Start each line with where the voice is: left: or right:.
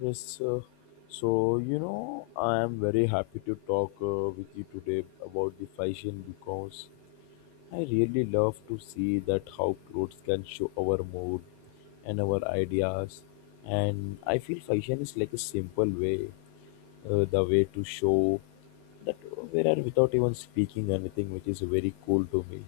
left: Yes, uh, so you know, I am very happy to talk with you today about the fashion because I really love to see that how clothes can show our mood and our ideas. And I feel fashion is like a simple way, the way to show that we are without even speaking anything, which is very cool to me.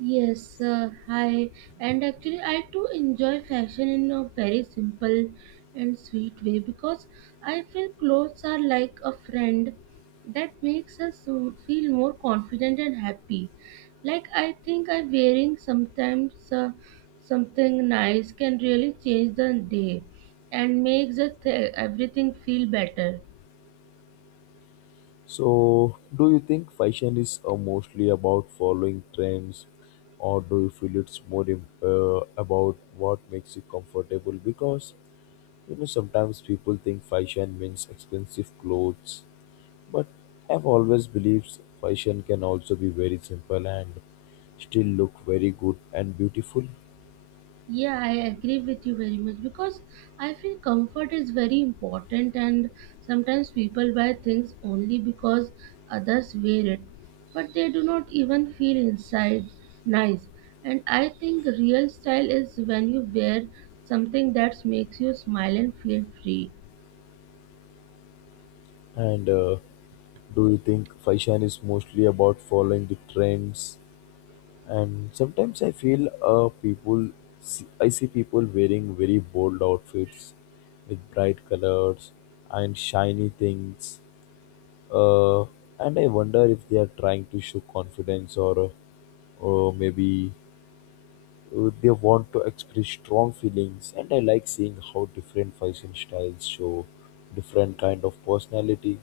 right: Yes, hi. And actually, I too enjoy fashion in a very simple and sweet way because I feel clothes are like a friend that makes us feel more confident and happy. Like I think I wearing sometimes something nice can really change the day and makes everything feel better.
left: So, do you think fashion is mostly about following trends, or do you feel it's more about what makes you comfortable? Because you know sometimes people think fashion means expensive clothes, but I've always believed fashion can also be very simple and still look very good and beautiful.
right: Yeah, I agree with you very much because I feel comfort is very important, and sometimes people buy things only because others wear it, but they do not even feel inside nice. And I think real style is when you wear something that makes you smile and feel free.
left: And do you think fashion is mostly about following the trends? And sometimes I feel people, see, I see people wearing very bold outfits with bright colors and shiny things. Uh, and I wonder if they are trying to show confidence or, maybe they want to express strong feelings. And I like seeing how different fashion styles show different kind of personality.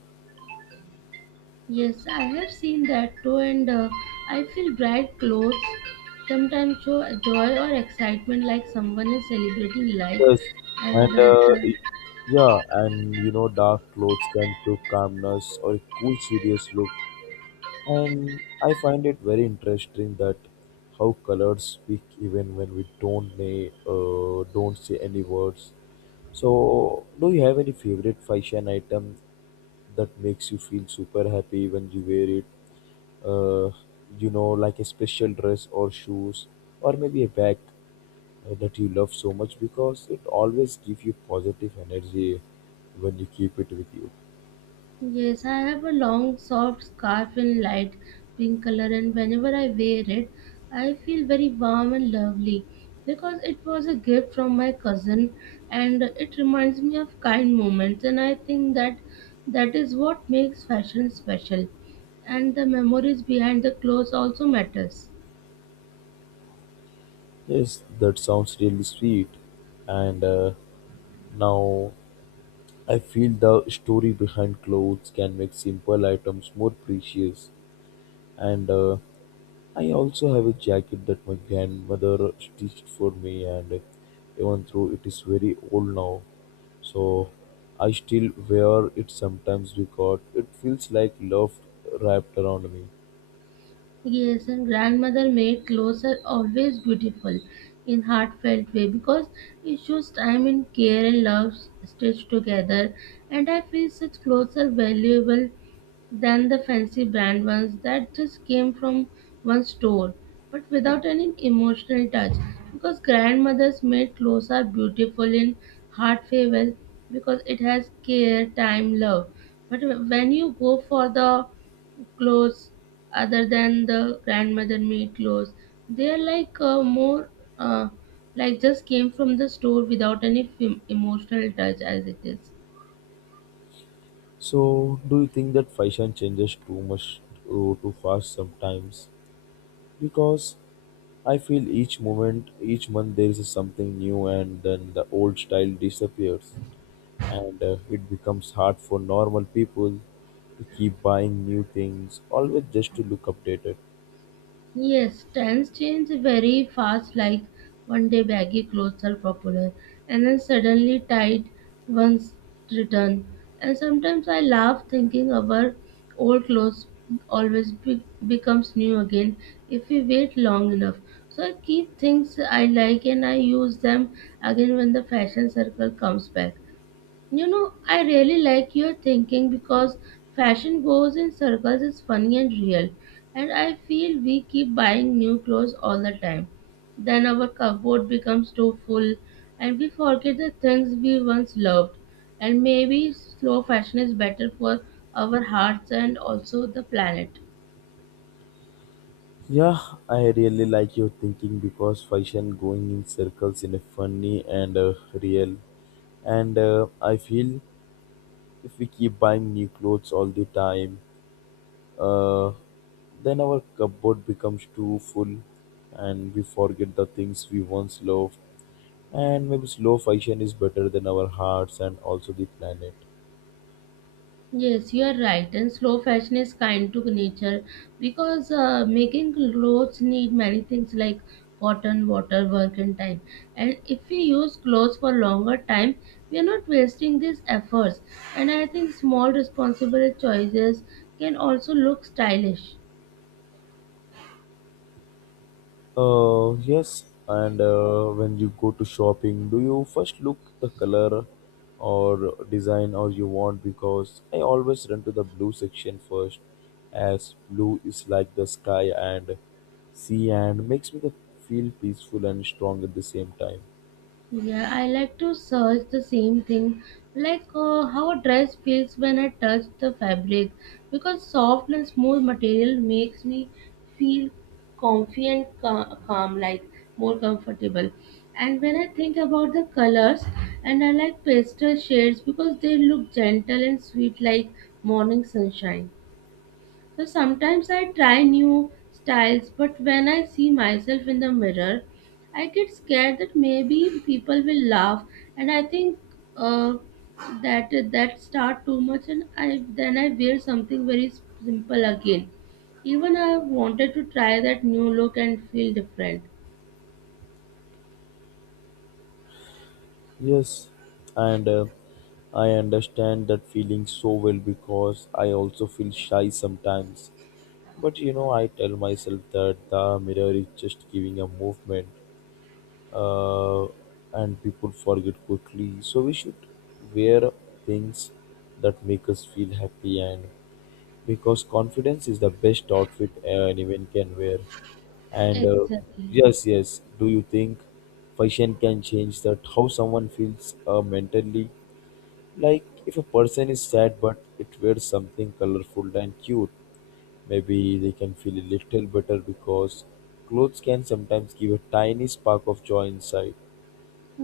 right: Yes, I have seen that too, and I feel bright clothes sometimes show joy or excitement like someone is celebrating life,
left: Yes,
right: and
left: and
right: the
left: yeah, and you know, dark clothes can show calmness or a cool, serious look. And I find it very interesting that how colors speak even when we don't may don't say any words. So, do you have any favorite fashion item that makes you feel super happy when you wear it? Uh, you know, like a special dress or shoes, or maybe a bag that you love so much because it always gives you positive energy when you keep it with you.
right: Yes, I have a long, soft scarf in light pink color, and whenever I wear it, I feel very warm and lovely because it was a gift from my cousin and it reminds me of kind moments. And I think that that is what makes fashion special, and the memories behind the clothes also matters.
left: Yes, that sounds really sweet. And now I feel the story behind clothes can make simple items more precious. And I also have a jacket that my grandmother stitched for me, and even though it is very old now, so I still wear it sometimes because it feels like love wrapped around me.
right: Yes, and grandmother made clothes are always beautiful in heartfelt way because it shows time and care and love stitched together. And I feel such clothes are valuable than the fancy brand ones that just came from one store but without any emotional touch because grandmothers made clothes are beautiful in heart farewell because it has care time love but when you go for the clothes other than the grandmother made clothes they're like more uh, like just came from the store without any emotional touch as it is.
left: So, do you think that fashion changes too much too fast sometimes? Because I feel each moment, each month there is something new, and then the old style disappears, and it becomes hard for normal people to keep buying new things, always just to look updated.
right: Yes, trends change very fast. Like one day baggy clothes are popular, and then suddenly tight ones return. And sometimes I laugh thinking our old clothes always becomes new again if we wait long enough. So I keep things I like and I use them again when the fashion circle comes back. You know, I really like your thinking because fashion goes in circles, is funny and real. And I feel we keep buying new clothes all the time. Then our cupboard becomes too full and we forget the things we once loved. And maybe slow fashion is better for our hearts and also the planet.
left: Yeah, I really like your thinking because fashion going in circles in a funny and real and I feel if we keep buying new clothes all the time. Uh, then our cupboard becomes too full and we forget the things we once loved. And maybe slow fashion is better than our hearts and also the planet.
right: Yes, you are right. And slow fashion is kind to nature because making clothes need many things like cotton, water, work, and time. And if we use clothes for longer time, we are not wasting these efforts. And I think small, responsible choices can also look stylish.
left: Yes, and when you go to shopping, do you first look the color or design or you want? Because I always run to the blue section first, as blue is like the sky and sea and makes me the feel peaceful and strong at the same time.
right: Yeah, I like to search the same thing, like how a dress feels when I touch the fabric, because soft and smooth material makes me feel comfy and calm, like more comfortable. And when I think about the colors, and I like pastel shades because they look gentle and sweet, like morning sunshine. So sometimes I try new styles, but when I see myself in the mirror, I get scared that maybe people will laugh, and I think uh, that that start too much, and I then I wear something very simple again. Even I wanted to try that new look and feel different.
left: Yes, and I understand that feeling so well because I also feel shy sometimes. But you know, I tell myself that the mirror is just giving a movement, uh, and people forget quickly. So we should wear things that make us feel happy, and because confidence is the best outfit anyone can wear. And uh,
right: Exactly.
left: yes, do you think fashion can change that how someone feels mentally? Like if a person is sad but it wears something colorful and cute, maybe they can feel a little better because clothes can sometimes give a tiny spark of joy inside.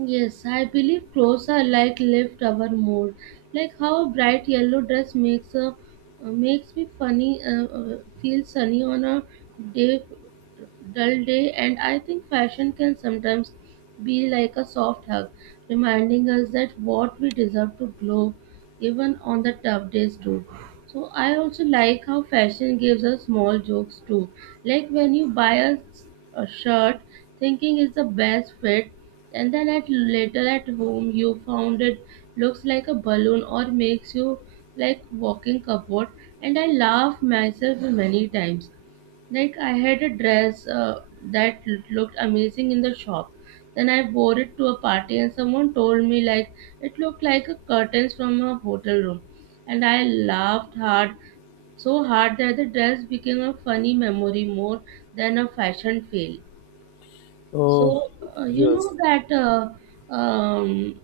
right: Yes, I believe clothes are like lift our mood. Like how a bright yellow dress makes a makes me funny feel sunny on a day dull day. And I think fashion can sometimes be like a soft hug reminding us that what we deserve to glow even on the tough days too. So I also like how fashion gives us small jokes too. Like when you buy a shirt thinking it's the best fit and then at later at home you found it looks like a balloon or makes you like walking cupboard, and I laugh myself many times. Like I had a dress that looked amazing in the shop. Then I wore it to a party and someone told me like it looked like a curtains from a hotel room. And I laughed hard, so hard that the dress became a funny memory more than a fashion fail.
left: Oh,
right: So, you
left: yes,
right: know that um,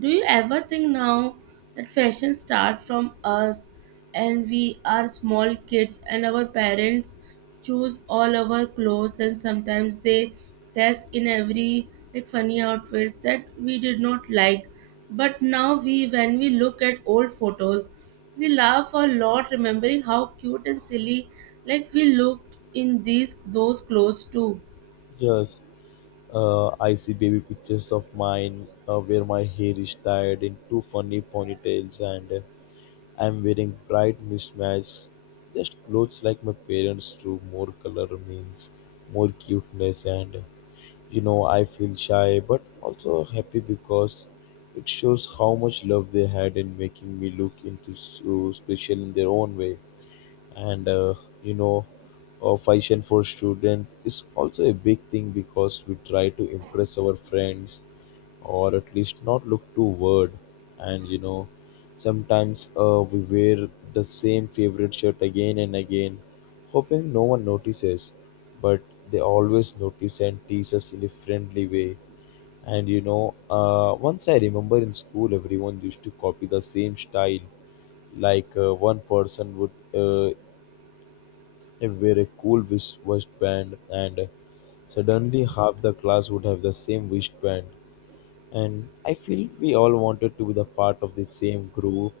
right: do you ever think now that fashion starts from us and we are small kids and our parents choose all our clothes and sometimes they dress in every like funny outfits that we did not like. But now we when we look at old photos, we laugh a lot remembering how cute and silly like we looked in these those clothes too.
left: yes. I see baby pictures of mine where my hair is tied in two funny ponytails and I'm wearing bright mismatch. Just clothes like my parents drew more color means more cuteness, and you know, I feel shy but also happy because it shows how much love they had in making me look into so special in their own way. And you know, fashion for student is also a big thing because we try to impress our friends or at least not look too weird. And you know, sometimes we wear the same favorite shirt again and again, hoping no one notices, but they always notice and tease us in a friendly way. And you know, once I remember in school everyone used to copy the same style, like one person would I wear a cool wristband, and suddenly half the class would have the same wristband. And I feel we all wanted to be the part of the same group,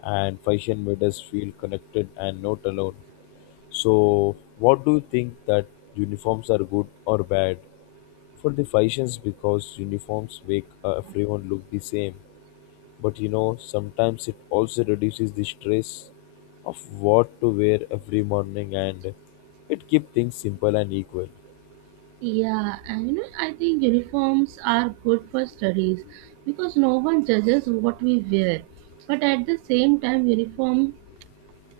left: and fashion made us feel connected and not alone. So, what do you think that uniforms are good or bad for the fashions? Because uniforms make everyone look the same. But you know, sometimes it also reduces the stress of what to wear every morning, and it keeps things simple and equal.
right: Yeah, and you know, I think uniforms are good for studies because no one judges what we wear. But at the same time, uniform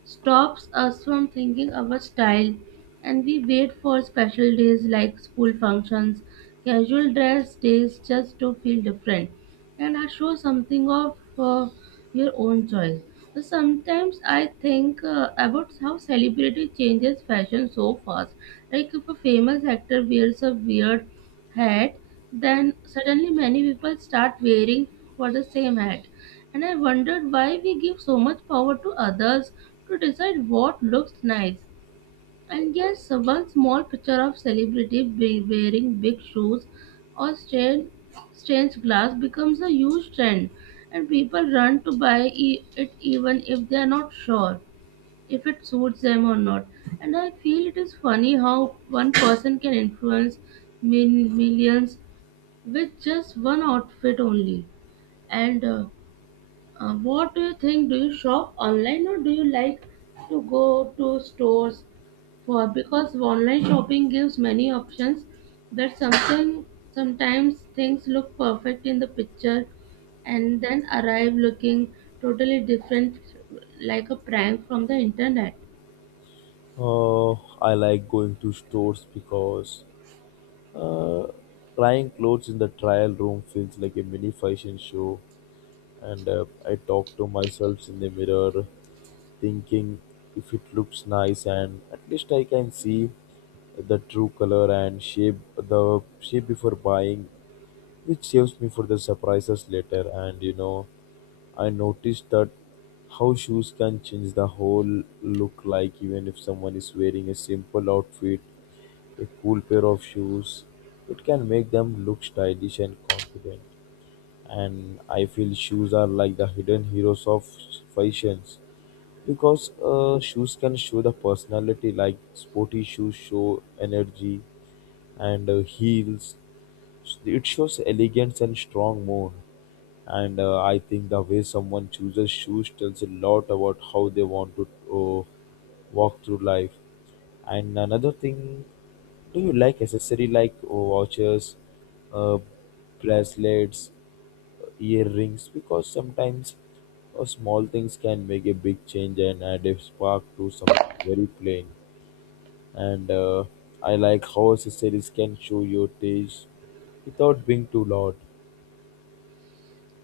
right: stops us from thinking our style and we wait for special days like school functions, casual dress days just to feel different and I show something of your own choice. So sometimes I think about how celebrity changes fashion so fast. Like if a famous actor wears a weird hat, then suddenly many people start wearing for the same hat. And I wondered why we give so much power to others to decide what looks nice. And yes, one small picture of celebrity wearing big shoes or strange glass becomes a huge trend, and people run to buy it even if they are not sure if it suits them or not. And I feel it is funny how one person can influence mil- millions with just one outfit only. And what do you think? Do you shop online or do you like to go to stores for? Because online shopping gives many options that something sometimes things look perfect in the picture and then arrive looking totally different, like a prank from the internet.
left: Oh, I like going to stores because uh, trying clothes in the trial room feels like a mini fashion show, and I talk to myself in the mirror, thinking if it looks nice, and at least I can see the true color and shape before buying, which saves me for the surprises later. And you know, I noticed that how shoes can change the whole look, like even if someone is wearing a simple outfit, a cool pair of shoes, it can make them look stylish and confident. And I feel shoes are like the hidden heroes of fashions because shoes can show the personality, like sporty shoes show energy and heels it shows elegance and strong mood. And I think the way someone chooses shoes tells a lot about how they want to uh, walk through life. And another thing, do you like accessory like watches, uh, bracelets, earrings? Because sometimes small things can make a big change and add a spark to something very plain. And I like how accessories can show your taste without being too loud.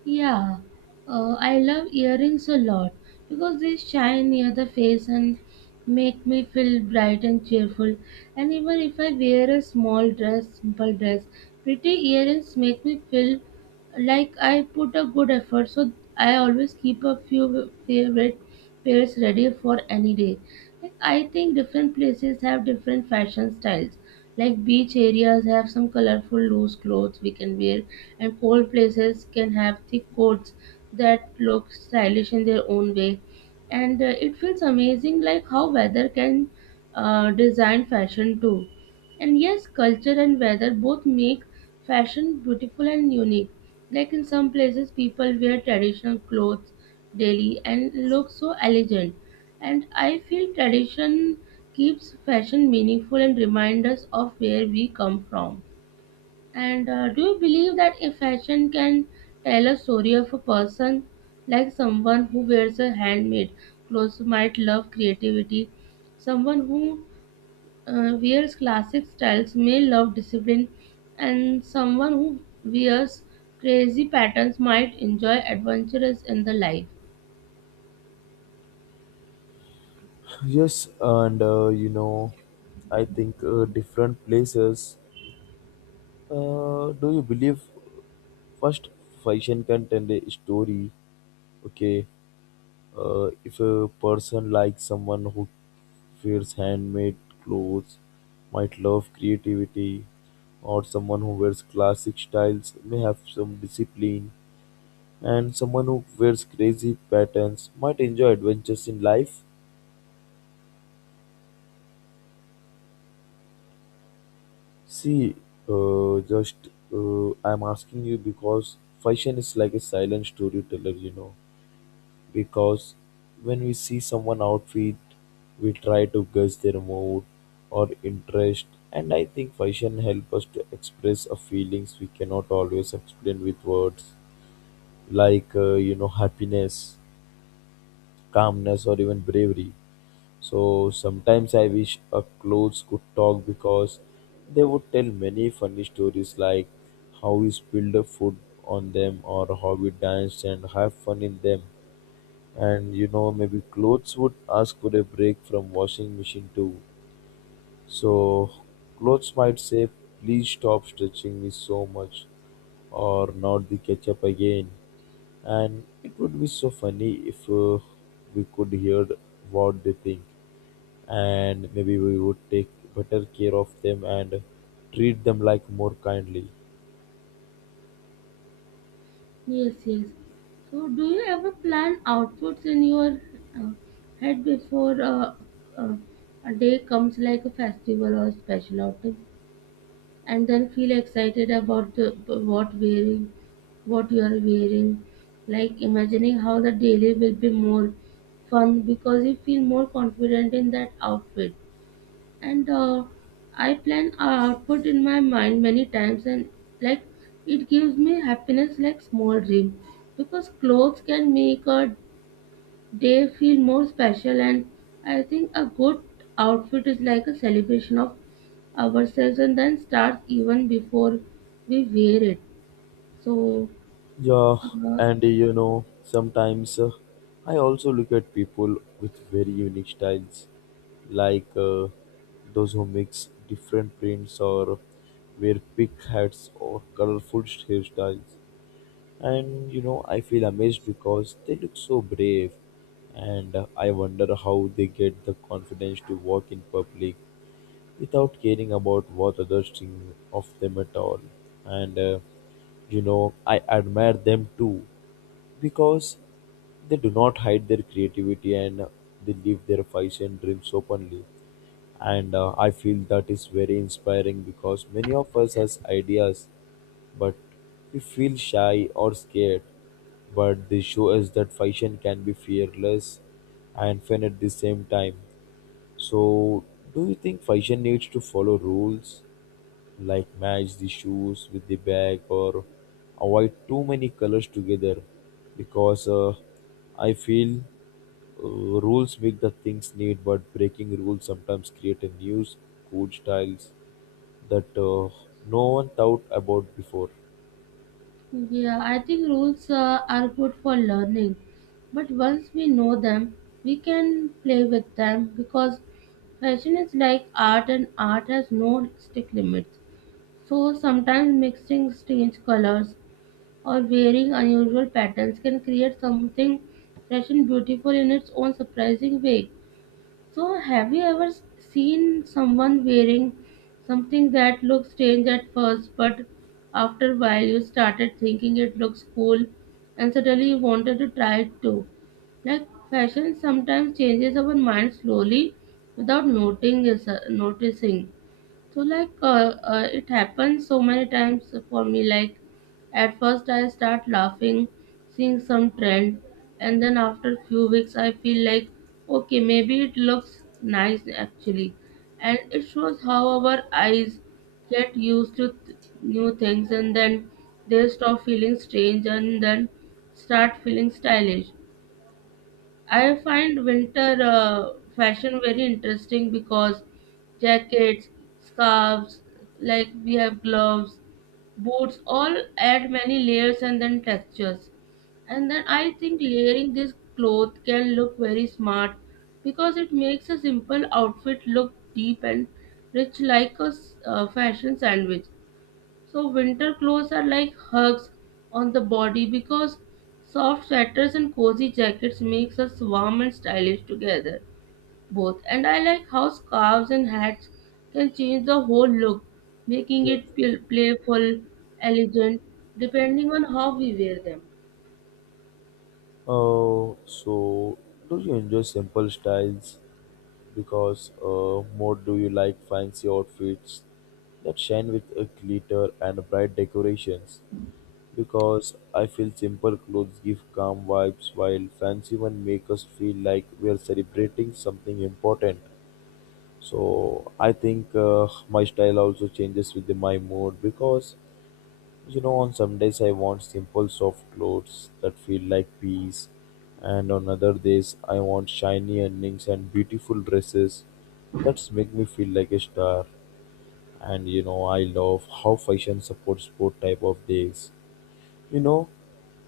right: Yeah, I love earrings a lot because they shine near the face and make me feel bright and cheerful. And even if I wear a small dress, simple dress, pretty earrings make me feel like I put a good effort. So I always keep a few favorite pairs ready for any day. Like, I think different places have different fashion styles. Like beach areas have some colorful loose clothes we can wear, and cold places can have thick coats that look stylish in their own way. And it feels amazing, like how weather can design fashion too. And yes, culture and weather both make fashion beautiful and unique. Like in some places, people wear traditional clothes daily and look so elegant, and I feel tradition keeps fashion meaningful and reminds us of where we come from. And do you believe that a fashion can tell a story of a person, like someone who wears a handmade clothes might love creativity, someone who wears classic styles may love discipline, and someone who wears crazy patterns might enjoy adventures in the life.
left: Yes, and you know, I think different places. Do you believe first fashion can tell a story? Okay, if a person likes someone who wears handmade clothes, might love creativity, or someone who wears classic styles may have some discipline. And someone who wears crazy patterns might enjoy adventures in life. See, just I'm asking you because fashion is like a silent storyteller, you know. Because when we see someone outfit, we try to guess their mood or interest. And I think fashion helps us to express our feelings we cannot always explain with words, like you know, happiness, calmness, or even bravery. So sometimes I wish a clothes could talk because they would tell many funny stories, like how we spilled the food on them or how we danced and have fun in them. And you know, maybe clothes would ask for a break from washing machine too. So clothes might say, please stop stretching me so much, or not the ketchup again. And it would be so funny if we could hear what they think, and maybe we would take better care of them and treat them like more kindly.
right: Yes, yes. So, do you ever plan outfits in your uh, head before uh, a day comes, like a festival or a special outing, and then feel excited about what you are wearing, like imagining how the daily will be more fun because you feel more confident in that outfit. And I plan a output in my mind many times and like it gives me happiness like small dream because clothes can make a day feel more special, and I think a good outfit is like a celebration of ourselves and then starts even before we wear it, so
left: Yeah,
right: uh,
left: and you know, sometimes I also look at people with very unique styles, like those who mix different prints or wear big hats or colorful hairstyles. And you know, I feel amazed because they look so brave, and I wonder how they get the confidence to walk in public without caring about what others think of them at all. And you know, I admire them too because they do not hide their creativity and they live their fights and dreams openly. And I feel that is very inspiring because many of us has ideas, but we feel shy or scared. But they show us that fashion can be fearless and fun at the same time. So, do you think fashion needs to follow rules like match the shoes with the bag or avoid too many colors together? Because I feel uh, rules make the things neat, but breaking rules sometimes create a new cool styles that no one thought about before.
right: Yeah, I think rules are good for learning, but once we know them, we can play with them because fashion is like art and art has no strict limits. So sometimes mixing strange colors or wearing unusual patterns can create something fresh and beautiful in its own surprising way. So, have you ever seen someone wearing something that looked strange at first, but after a while you started thinking it looks cool and suddenly you wanted to try it too? Like, fashion sometimes changes our mind slowly without noticing. So like it happens so many times for me. Like at first I start laughing, seeing some trend, and then after few weeks I feel like okay maybe it looks nice actually, and it shows how our eyes get used to new things and then they stop feeling strange and then start feeling stylish. I find winter fashion very interesting because jackets, scarves, like we have gloves, boots, all add many layers and then textures. And then I think layering this cloth can look very smart because it makes a simple outfit look deep and rich like a fashion sandwich. So winter clothes are like hugs on the body because soft sweaters and cozy jackets makes us warm and stylish together both. And I like how scarves and hats can change the whole look, making
left: Yeah.
right: it playful, elegant, depending on how we wear them.
left: So, do you enjoy simple styles because more do you like fancy outfits that shine with a glitter and bright decorations? Because I feel simple clothes give calm vibes while fancy ones make us feel like we are celebrating something important. So I think my style also changes with my mood because you know, on some days I want simple soft clothes that feel like peace, and on other days I want shiny earrings and beautiful dresses that make me feel like a star. And you know, I love how fashion supports both type of days. You know,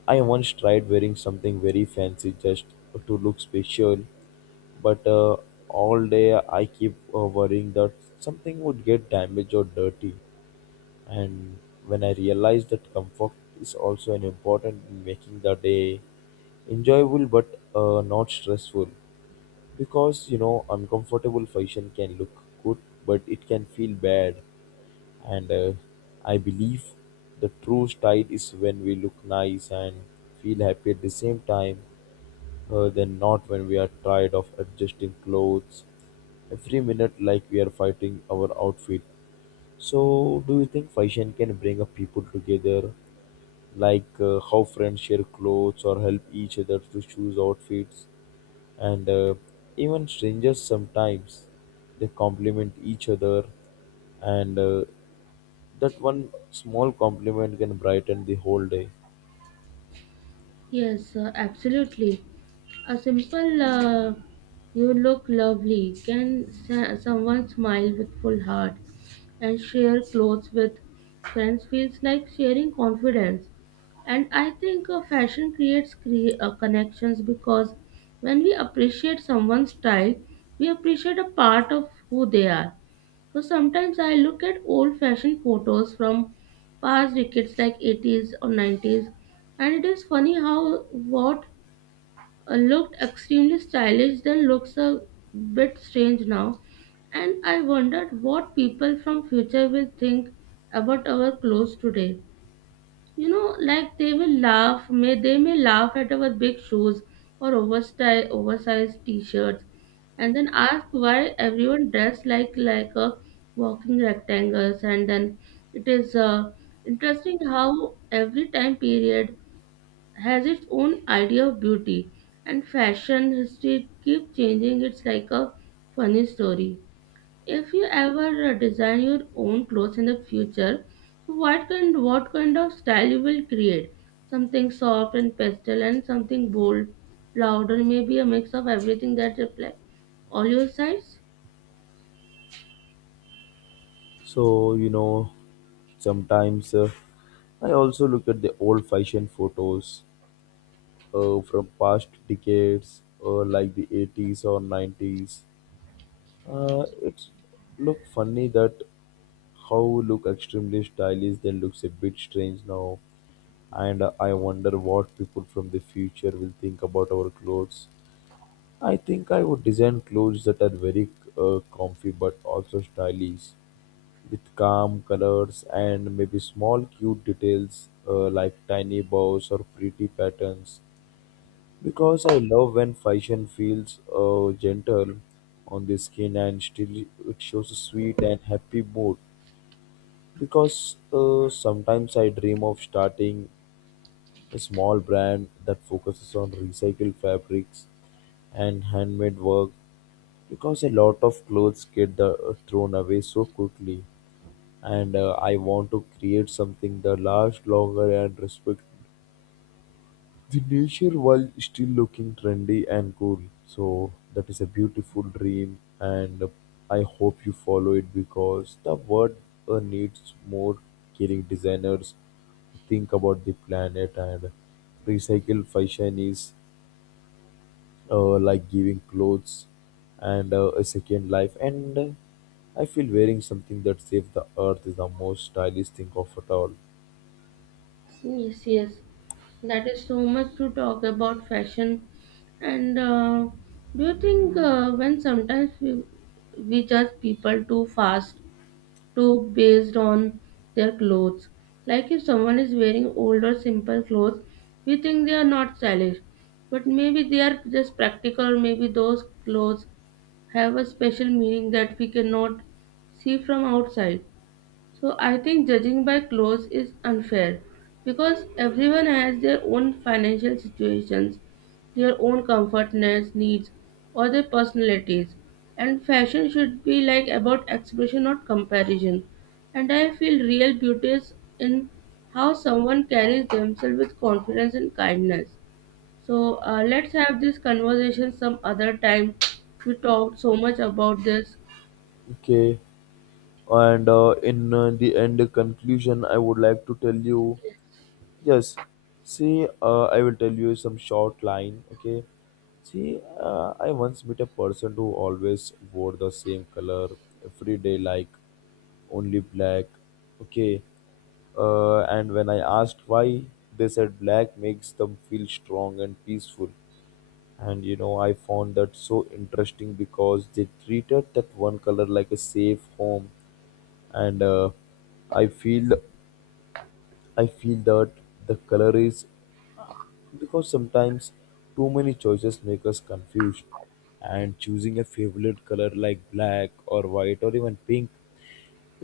left: I once tried wearing something very fancy just to look special, but all day I keep worrying that something would get damaged or dirty. And when I realized that comfort is also an important in making the day enjoyable but not stressful, because you know uncomfortable fashion can look good but it can feel bad, and I believe the true style is when we look nice and feel happy at the same time, than not when we are tired of adjusting clothes every minute like we are fighting our outfit. So, do you think fashion can bring a people together like how friends share clothes or help each other to choose outfits and even strangers sometimes they compliment each other and that one small compliment can brighten the whole day.
right: Yes, absolutely. A simple you look lovely can someone smile with full heart, and share clothes with friends feels like sharing confidence. And I think fashion creates connections because when we appreciate someone's style, we appreciate a part of who they are. So sometimes I look at old fashioned photos from past decades like 80s or 90s, and it is funny how what looked extremely stylish then looks a bit strange now. And I wondered what people from future will think about our clothes today. You know, like they will laugh, may they may laugh at our big shoes or oversized t-shirts, and then ask why everyone dressed like a walking rectangles. And then it is interesting how every time period has its own idea of beauty and fashion history keep changing, it's like a funny story. If you ever design your own clothes in the future, so what kind of style you will create? Something soft and pastel and something bold louder, maybe a mix of everything that reflects all your sides.
left: So you know, sometimes I also look at the old fashioned photos from past decades, like the 80s or 90s. It's look funny that how look extremely stylish that looks a bit strange now, and I wonder what people from the future will think about our clothes. I think I would design clothes that are very comfy but also stylish, with calm colors and maybe small cute details, like tiny bows or pretty patterns, because I love when fashion feels gentle on the skin and still it shows a sweet and happy mood. Because sometimes I dream of starting a small brand that focuses on recycled fabrics and handmade work, because a lot of clothes get thrown away so quickly, and I want to create something that lasts longer and respect the nature while still looking trendy and cool. So that is a beautiful dream and I hope you follow it because the world needs more caring designers who think about the planet, and recycle fashion is like giving clothes and a second life, and I feel wearing something that saves the earth is the most stylish thing of it all.
right: Yes, yes. That is so much to talk about fashion. And do you think when sometimes we judge people too fast, too based on their clothes? Like if someone is wearing old or simple clothes, we think they are not stylish. But maybe they are just practical, or maybe those clothes have a special meaning that we cannot see from outside. So I think judging by clothes is unfair because everyone has their own financial situations, their own comfortness needs or their personalities. And fashion should be like about expression not comparison. And I feel real beauty is in how someone carries themselves with confidence and kindness. So let's have this conversation some other time. We talked so much about this.
left: Okay. And in the end conclusion, I would like to tell you, yes, see, I will tell you some short line, okay? See, I once met a person who always wore the same color every day, like only black, okay? And when I asked why, they said black makes them feel strong and peaceful. And you know, I found that so interesting because they treated that one color like a safe home, and I feel, I feel that the color is, uh, because sometimes too many choices make us confused, and choosing a favorite color like black or white or even pink,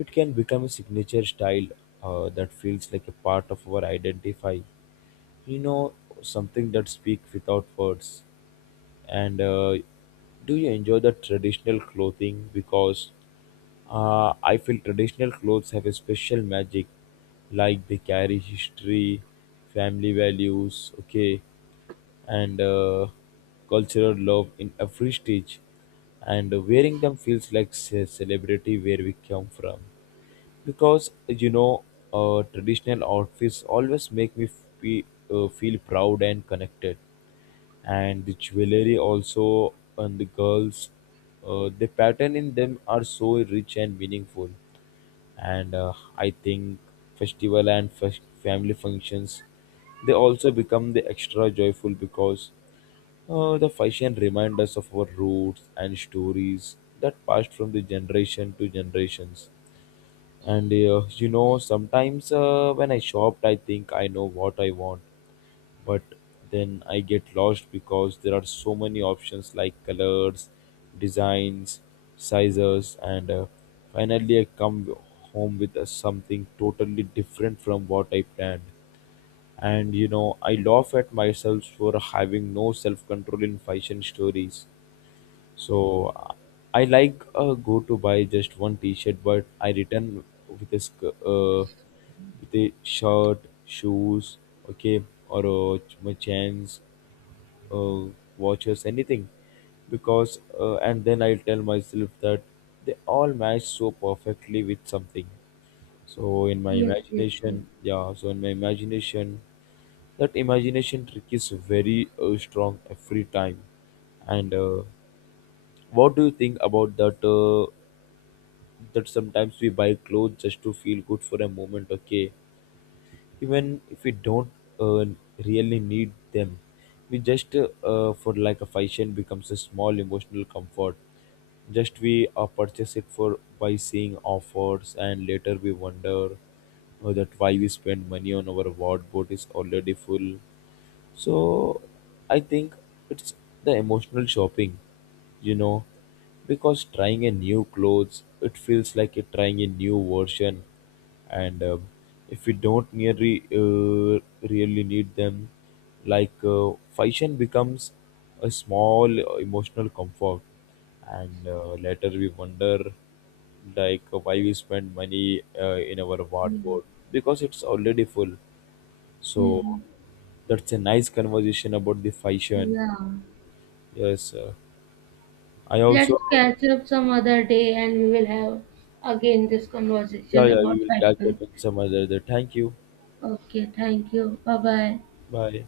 left: it can become a signature style, that feels like a part of our identify, you know, something that speaks without words. And do you enjoy the traditional clothing? Because I feel traditional clothes have a special magic, like they carry history, family values, okay, and cultural love in every stitch, and wearing them feels like celebrity where we come from, because you know, traditional outfits always make me fe- feel proud and connected. And the jewelry also on the girls, the pattern in them are so rich and meaningful. And I think festival and family functions, they also become the extra joyful because the fashion reminds us of our roots and stories that passed from the generation to generations. And you know, sometimes when I shopped, I think I know what I want, but then I get lost because there are so many options, like colors, designs, sizes, and finally I come home with something totally different from what I planned. And you know, I laugh at myself for having no self control in fashion stories. So I like, go to buy just one T-shirt, but I return with a with a shirt, shoes, okay, or my chains, uh, watches, anything, because and then I tell myself that they all match so perfectly with something. So in my
right: Yes, yes, yes.
left: imagination, yeah. So in my imagination, that imagination trick is very strong every time, and what do you think about that? That sometimes we buy clothes just to feel good for a moment, okay? Even if we don't, uh, really need them, we just for, like, a fashion becomes a small emotional comfort. Just we purchase it for by seeing offers, and later we wonder that why we spend money on our wardrobe is already full. So I think it's the emotional shopping, you know, because trying a new clothes, it feels like you're trying a new version, and if you don't nearly, really need them, like, fashion becomes a small emotional comfort, and later we wonder like why we spend money in our
right: Yeah.
left: wardrobe because it's already full. So
right: Hmm.
left: that's a nice conversation about the fashion.
right: Yeah.
left: Yes, I also,
right: Let's catch up some other day and we will have again this
left: yeah,
right: conversation
left: yeah, we
right: about
left: will catch
right: fashion.
left: up in some other day. Thank you.
right: Okay, thank you. Bye bye.
left: Bye.